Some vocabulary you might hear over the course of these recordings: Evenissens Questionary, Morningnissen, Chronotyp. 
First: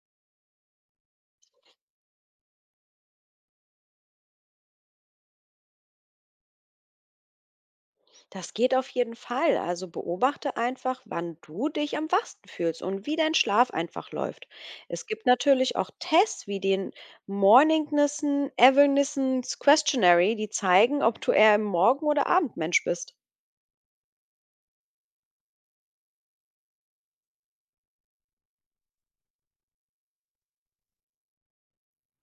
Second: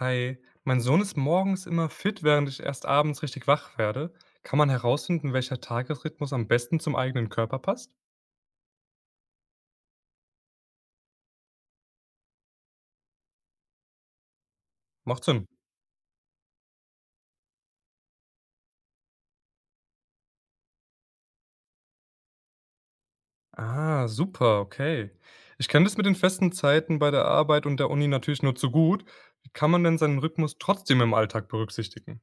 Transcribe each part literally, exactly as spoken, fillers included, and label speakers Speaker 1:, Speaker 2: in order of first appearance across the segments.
Speaker 1: Hi, mein Sohn ist morgens immer fit, während ich erst abends richtig wach werde. Kann man herausfinden, welcher Tagesrhythmus am besten zum eigenen Körper passt?
Speaker 2: Das geht auf jeden Fall. Also beobachte einfach, wann du dich am wachsten fühlst und wie dein Schlaf einfach läuft. Es
Speaker 1: Macht
Speaker 2: gibt
Speaker 1: Sinn.
Speaker 2: natürlich auch Tests wie den Morningnissen, Evenissens Questionary, die zeigen, ob du eher im Morgen- oder Abendmensch bist.
Speaker 1: Ah, super, okay. Ich kenne das mit den festen Zeiten bei der Arbeit und der Uni natürlich nur zu gut. Wie kann man denn seinen Rhythmus trotzdem im Alltag berücksichtigen?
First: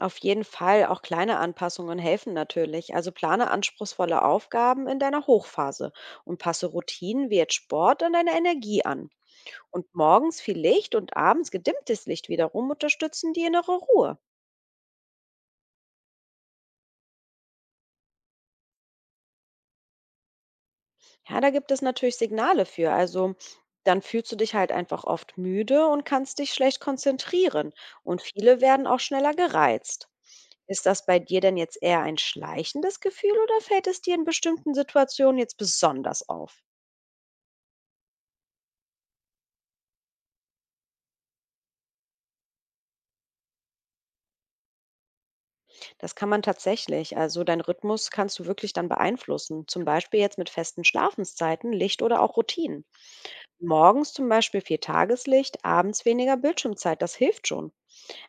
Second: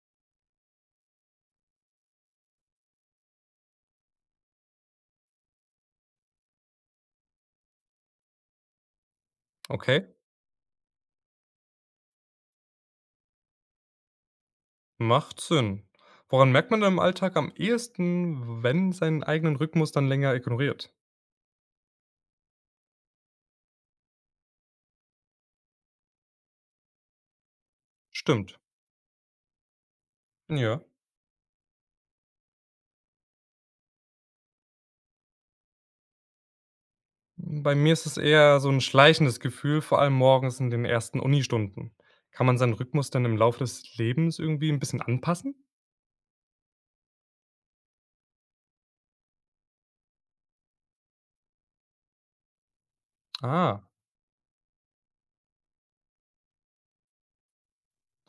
Speaker 2: Auf jeden Fall, auch kleine Anpassungen helfen natürlich. Also plane anspruchsvolle Aufgaben in deiner Hochphase und passe Routinen wie jetzt Sport an deine Energie an. Und
Speaker 1: Okay,
Speaker 2: morgens viel Licht und abends gedimmtes Licht wiederum unterstützen die innere Ruhe.
Speaker 1: macht Sinn. Woran merkt man denn im Alltag am ehesten, wenn seinen eigenen Rhythmus dann länger ignoriert?
Speaker 2: Ja, da gibt es natürlich Signale für. Also dann fühlst du dich halt einfach oft müde und kannst dich schlecht konzentrieren. Und
Speaker 1: Stimmt.
Speaker 2: viele werden auch schneller gereizt.
Speaker 1: Ja.
Speaker 2: Ist das bei dir denn jetzt eher ein schleichendes Gefühl oder fällt es dir in bestimmten Situationen jetzt besonders auf?
Speaker 1: Bei mir ist es eher so ein schleichendes Gefühl, vor allem morgens in den ersten Unistunden. Kann man seinen Rhythmus dann im Laufe des Lebens irgendwie ein bisschen anpassen?
Speaker 2: Das kann man tatsächlich. Also deinen Rhythmus kannst du wirklich dann beeinflussen. Zum Beispiel jetzt mit festen Schlafenszeiten, Licht oder auch Routinen.
Speaker 1: Ah,
Speaker 2: Morgens zum Beispiel viel Tageslicht, abends weniger Bildschirmzeit. Das hilft schon.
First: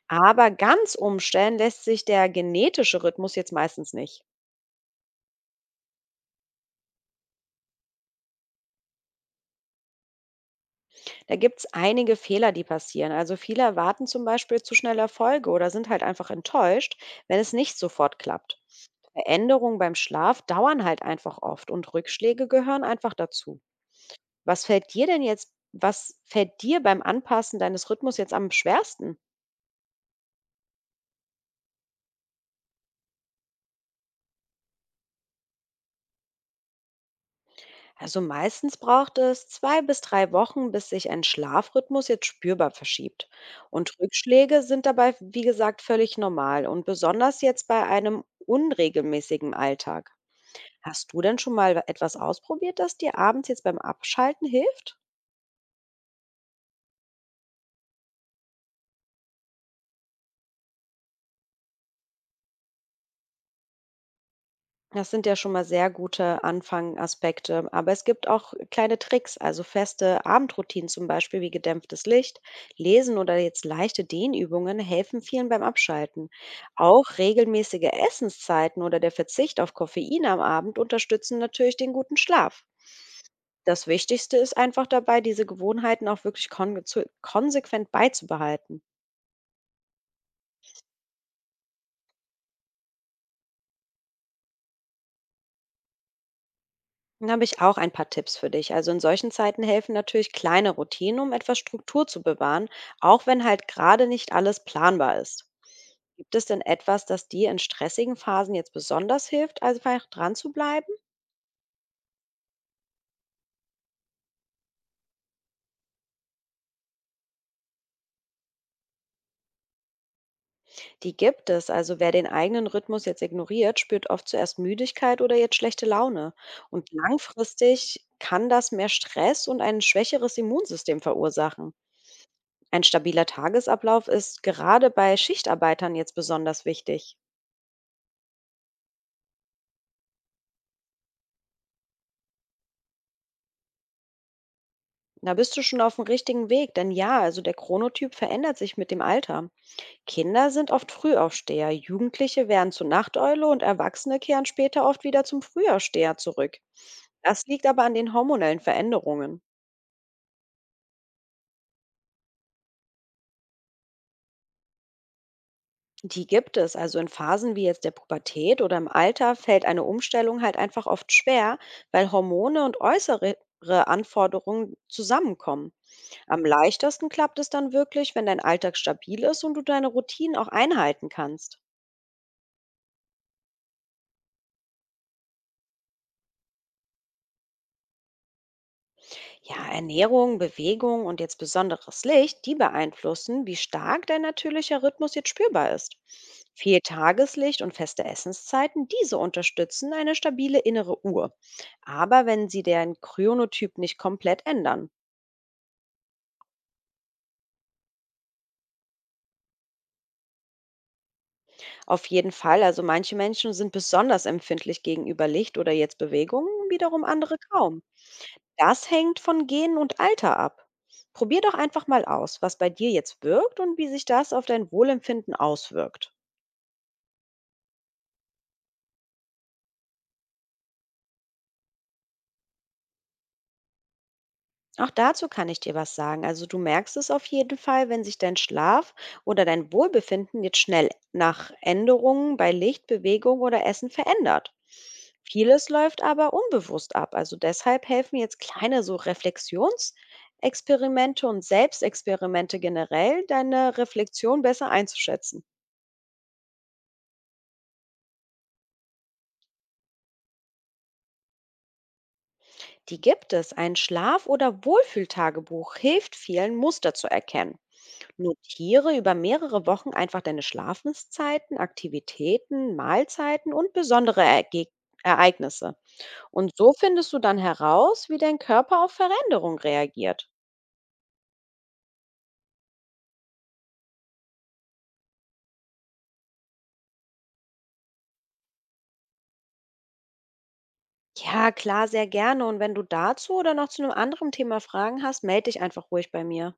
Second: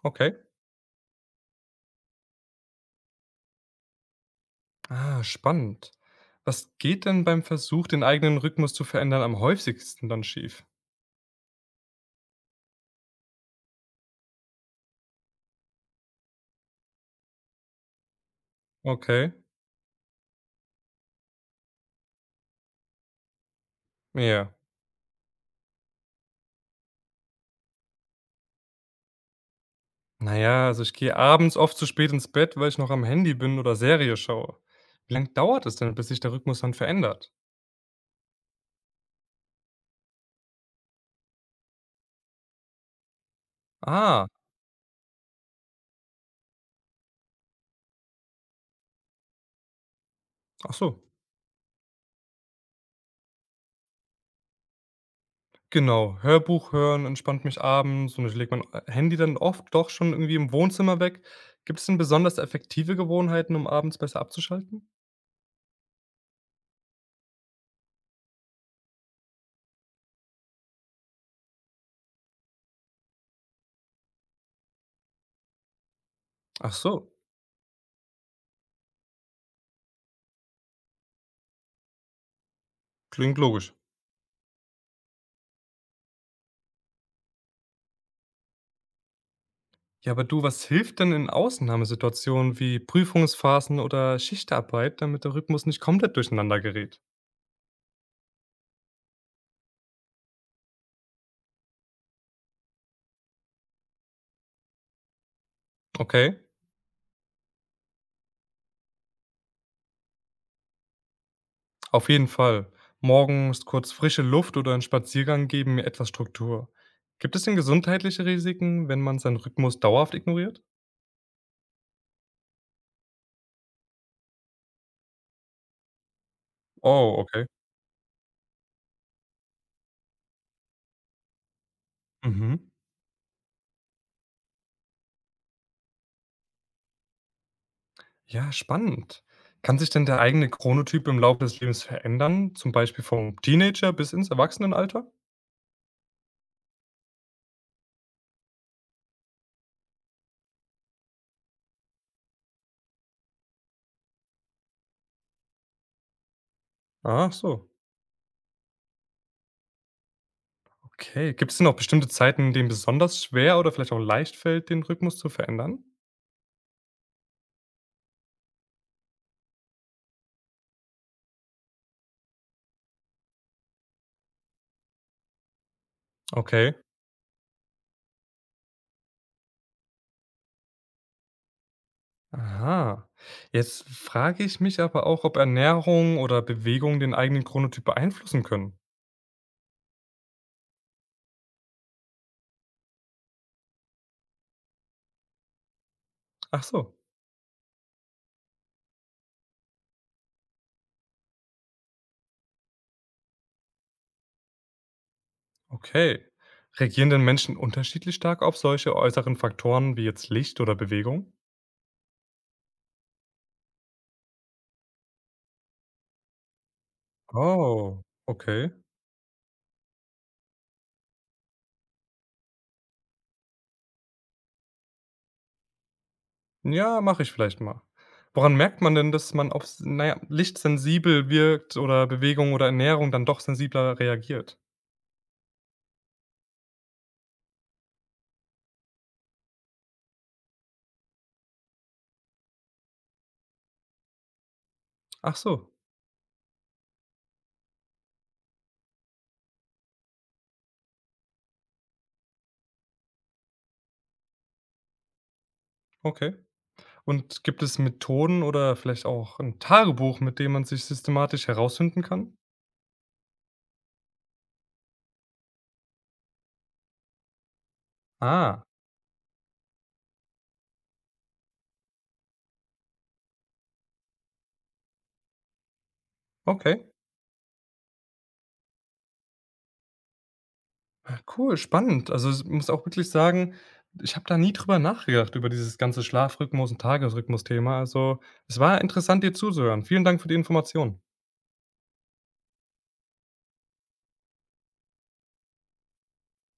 Speaker 1: okay.
Speaker 2: Aber ganz umstellen lässt sich der genetische Rhythmus jetzt meistens nicht.
Speaker 1: Ah, spannend. Was geht denn beim Versuch, den eigenen Rhythmus zu verändern, am häufigsten dann schief?
Speaker 2: Da gibt's einige Fehler, die passieren. Also viele erwarten zum Beispiel zu schnell Erfolge oder sind halt einfach enttäuscht, wenn es nicht sofort klappt.
Speaker 1: Okay,
Speaker 2: Veränderungen beim Schlaf dauern halt einfach oft und Rückschläge gehören einfach dazu.
Speaker 1: ja.
Speaker 2: Was fällt dir denn jetzt, was fällt dir beim Anpassen deines Rhythmus jetzt am schwersten?
Speaker 1: Na ja, also, ich gehe abends oft zu spät ins Bett, weil ich noch am Handy bin oder Serie schaue. Wie lange dauert es denn, bis sich der Rhythmus dann verändert?
Speaker 2: Also meistens braucht es zwei bis drei Wochen, bis sich ein Schlafrhythmus jetzt spürbar verschiebt. Und
Speaker 1: Ah,
Speaker 2: Rückschläge sind dabei, wie gesagt, völlig normal und besonders jetzt bei einem unregelmäßigen Alltag.
Speaker 1: ach so.
Speaker 2: Hast du denn schon mal etwas ausprobiert, das dir abends jetzt beim Abschalten hilft?
Speaker 1: Genau, Hörbuch hören entspannt mich abends und ich lege mein, äh, Handy dann oft doch schon irgendwie im Wohnzimmer weg. Gibt es denn besonders effektive Gewohnheiten, um abends besser abzuschalten?
Speaker 2: Das sind ja schon mal sehr gute Anfangaspekte. Aber es gibt auch kleine Tricks, also feste Abendroutinen zum Beispiel wie gedämpftes Licht, Lesen oder jetzt leichte Dehnübungen helfen vielen beim Abschalten.
Speaker 1: Ach
Speaker 2: Auch
Speaker 1: so,
Speaker 2: regelmäßige Essenszeiten oder der Verzicht auf Koffein am Abend unterstützen natürlich den guten Schlaf.
Speaker 1: klingt logisch.
Speaker 2: Das Wichtigste ist einfach dabei, diese Gewohnheiten auch wirklich konge- zu- konsequent beizubehalten.
Speaker 1: Ja, aber du, was hilft denn in Ausnahmesituationen wie Prüfungsphasen oder Schichtarbeit, damit der Rhythmus nicht komplett durcheinander gerät?
Speaker 2: Dann habe ich auch ein paar Tipps für dich. Also in solchen Zeiten helfen natürlich kleine Routinen, um etwas Struktur zu bewahren, auch wenn halt gerade nicht alles planbar ist. Gibt
Speaker 1: Okay,
Speaker 2: es denn etwas, das dir in stressigen Phasen jetzt besonders hilft, also einfach dran zu bleiben?
Speaker 1: auf jeden Fall. Morgens kurz frische Luft oder ein Spaziergang geben mir etwas Struktur. Gibt es denn gesundheitliche Risiken, wenn man seinen Rhythmus dauerhaft ignoriert?
Speaker 2: Die gibt es. Also wer den eigenen Rhythmus jetzt ignoriert, spürt oft zuerst Müdigkeit oder jetzt schlechte Laune. Und
Speaker 1: Oh, okay.
Speaker 2: langfristig kann das mehr Stress und ein schwächeres Immunsystem verursachen.
Speaker 1: Mhm.
Speaker 2: Ein stabiler Tagesablauf ist gerade bei Schichtarbeitern jetzt besonders wichtig.
Speaker 1: Ja, spannend. Kann sich denn der eigene Chronotyp im Laufe des Lebens verändern, zum Beispiel vom Teenager bis ins Erwachsenenalter?
Speaker 2: Da bist du schon auf dem richtigen Weg, denn ja, also der Chronotyp verändert sich mit dem Alter. Kinder sind oft Frühaufsteher, Jugendliche werden zur Nachteule und Erwachsene kehren später oft wieder zum Frühaufsteher zurück.
Speaker 1: Ach
Speaker 2: Das liegt
Speaker 1: so,
Speaker 2: aber an den hormonellen Veränderungen.
Speaker 1: okay. Gibt es denn auch bestimmte Zeiten, in denen besonders schwer oder vielleicht auch leicht fällt, den Rhythmus zu verändern?
Speaker 2: Die gibt es, also in Phasen wie jetzt der Pubertät oder im Alter fällt eine Umstellung halt einfach oft schwer, weil Hormone und äußere Anforderungen zusammenkommen. Am
Speaker 1: Okay.
Speaker 2: leichtesten klappt es dann wirklich, wenn dein Alltag stabil ist und du deine Routinen auch einhalten kannst.
Speaker 1: Aha. Jetzt frage ich mich aber auch, ob Ernährung oder Bewegung den eigenen Chronotyp beeinflussen können.
Speaker 2: Ja, Ernährung, Bewegung und jetzt besonderes Licht, die beeinflussen, wie stark dein natürlicher Rhythmus jetzt spürbar ist.
Speaker 1: Ach
Speaker 2: Viel
Speaker 1: so,
Speaker 2: Tageslicht und feste Essenszeiten, diese unterstützen eine stabile innere Uhr. Aber wenn sie deren Chronotyp nicht komplett ändern.
Speaker 1: okay. Reagieren denn Menschen unterschiedlich stark auf solche äußeren Faktoren wie jetzt Licht oder Bewegung?
Speaker 2: Auf jeden Fall, also manche Menschen sind besonders empfindlich gegenüber Licht oder jetzt Bewegung, wiederum andere kaum.
Speaker 1: Oh, okay.
Speaker 2: Das hängt von Genen und Alter ab. Probier doch einfach mal aus, was bei dir jetzt wirkt und wie sich das auf dein Wohlempfinden auswirkt.
Speaker 1: Ja, mache ich vielleicht mal. Woran merkt man denn, dass man auf s na ja, Licht sensibel wirkt oder Bewegung oder Ernährung dann doch sensibler reagiert?
Speaker 2: Auch dazu kann ich dir was sagen. Also du merkst es auf jeden Fall, wenn sich dein Schlaf oder dein Wohlbefinden jetzt schnell nach Änderungen bei Licht, Bewegung oder Essen verändert.
Speaker 1: Ach
Speaker 2: Vieles
Speaker 1: so,
Speaker 2: läuft aber unbewusst ab. Also deshalb helfen jetzt kleine so Reflexionsexperimente und Selbstexperimente generell, deine Reflexion besser einzuschätzen.
Speaker 1: okay. Und gibt es Methoden oder vielleicht auch ein Tagebuch, mit dem man sich systematisch herausfinden kann?
Speaker 2: Die gibt es. Ein Schlaf- oder Wohlfühltagebuch hilft vielen, Muster zu erkennen.
Speaker 1: Ah,
Speaker 2: Notiere über mehrere Wochen einfach deine Schlafenszeiten, Aktivitäten, Mahlzeiten und besondere Erge Ereignisse. Und so
Speaker 1: okay.
Speaker 2: findest du dann heraus, wie dein Körper auf Veränderungen reagiert.
Speaker 1: Ah, cool, spannend. Also, s muss auch wirklich sagen, ich habe da nie drüber nachgedacht, über dieses ganze Schlafrhythmus und Tagesrhythmus-Thema. Also, es war interessant, dir zuzuhören. Vielen Dank für die Information.
Speaker 2: Ja, klar, sehr gerne. Und wenn du dazu oder noch zu einem anderen Thema Fragen hast, melde dich einfach ruhig bei mir.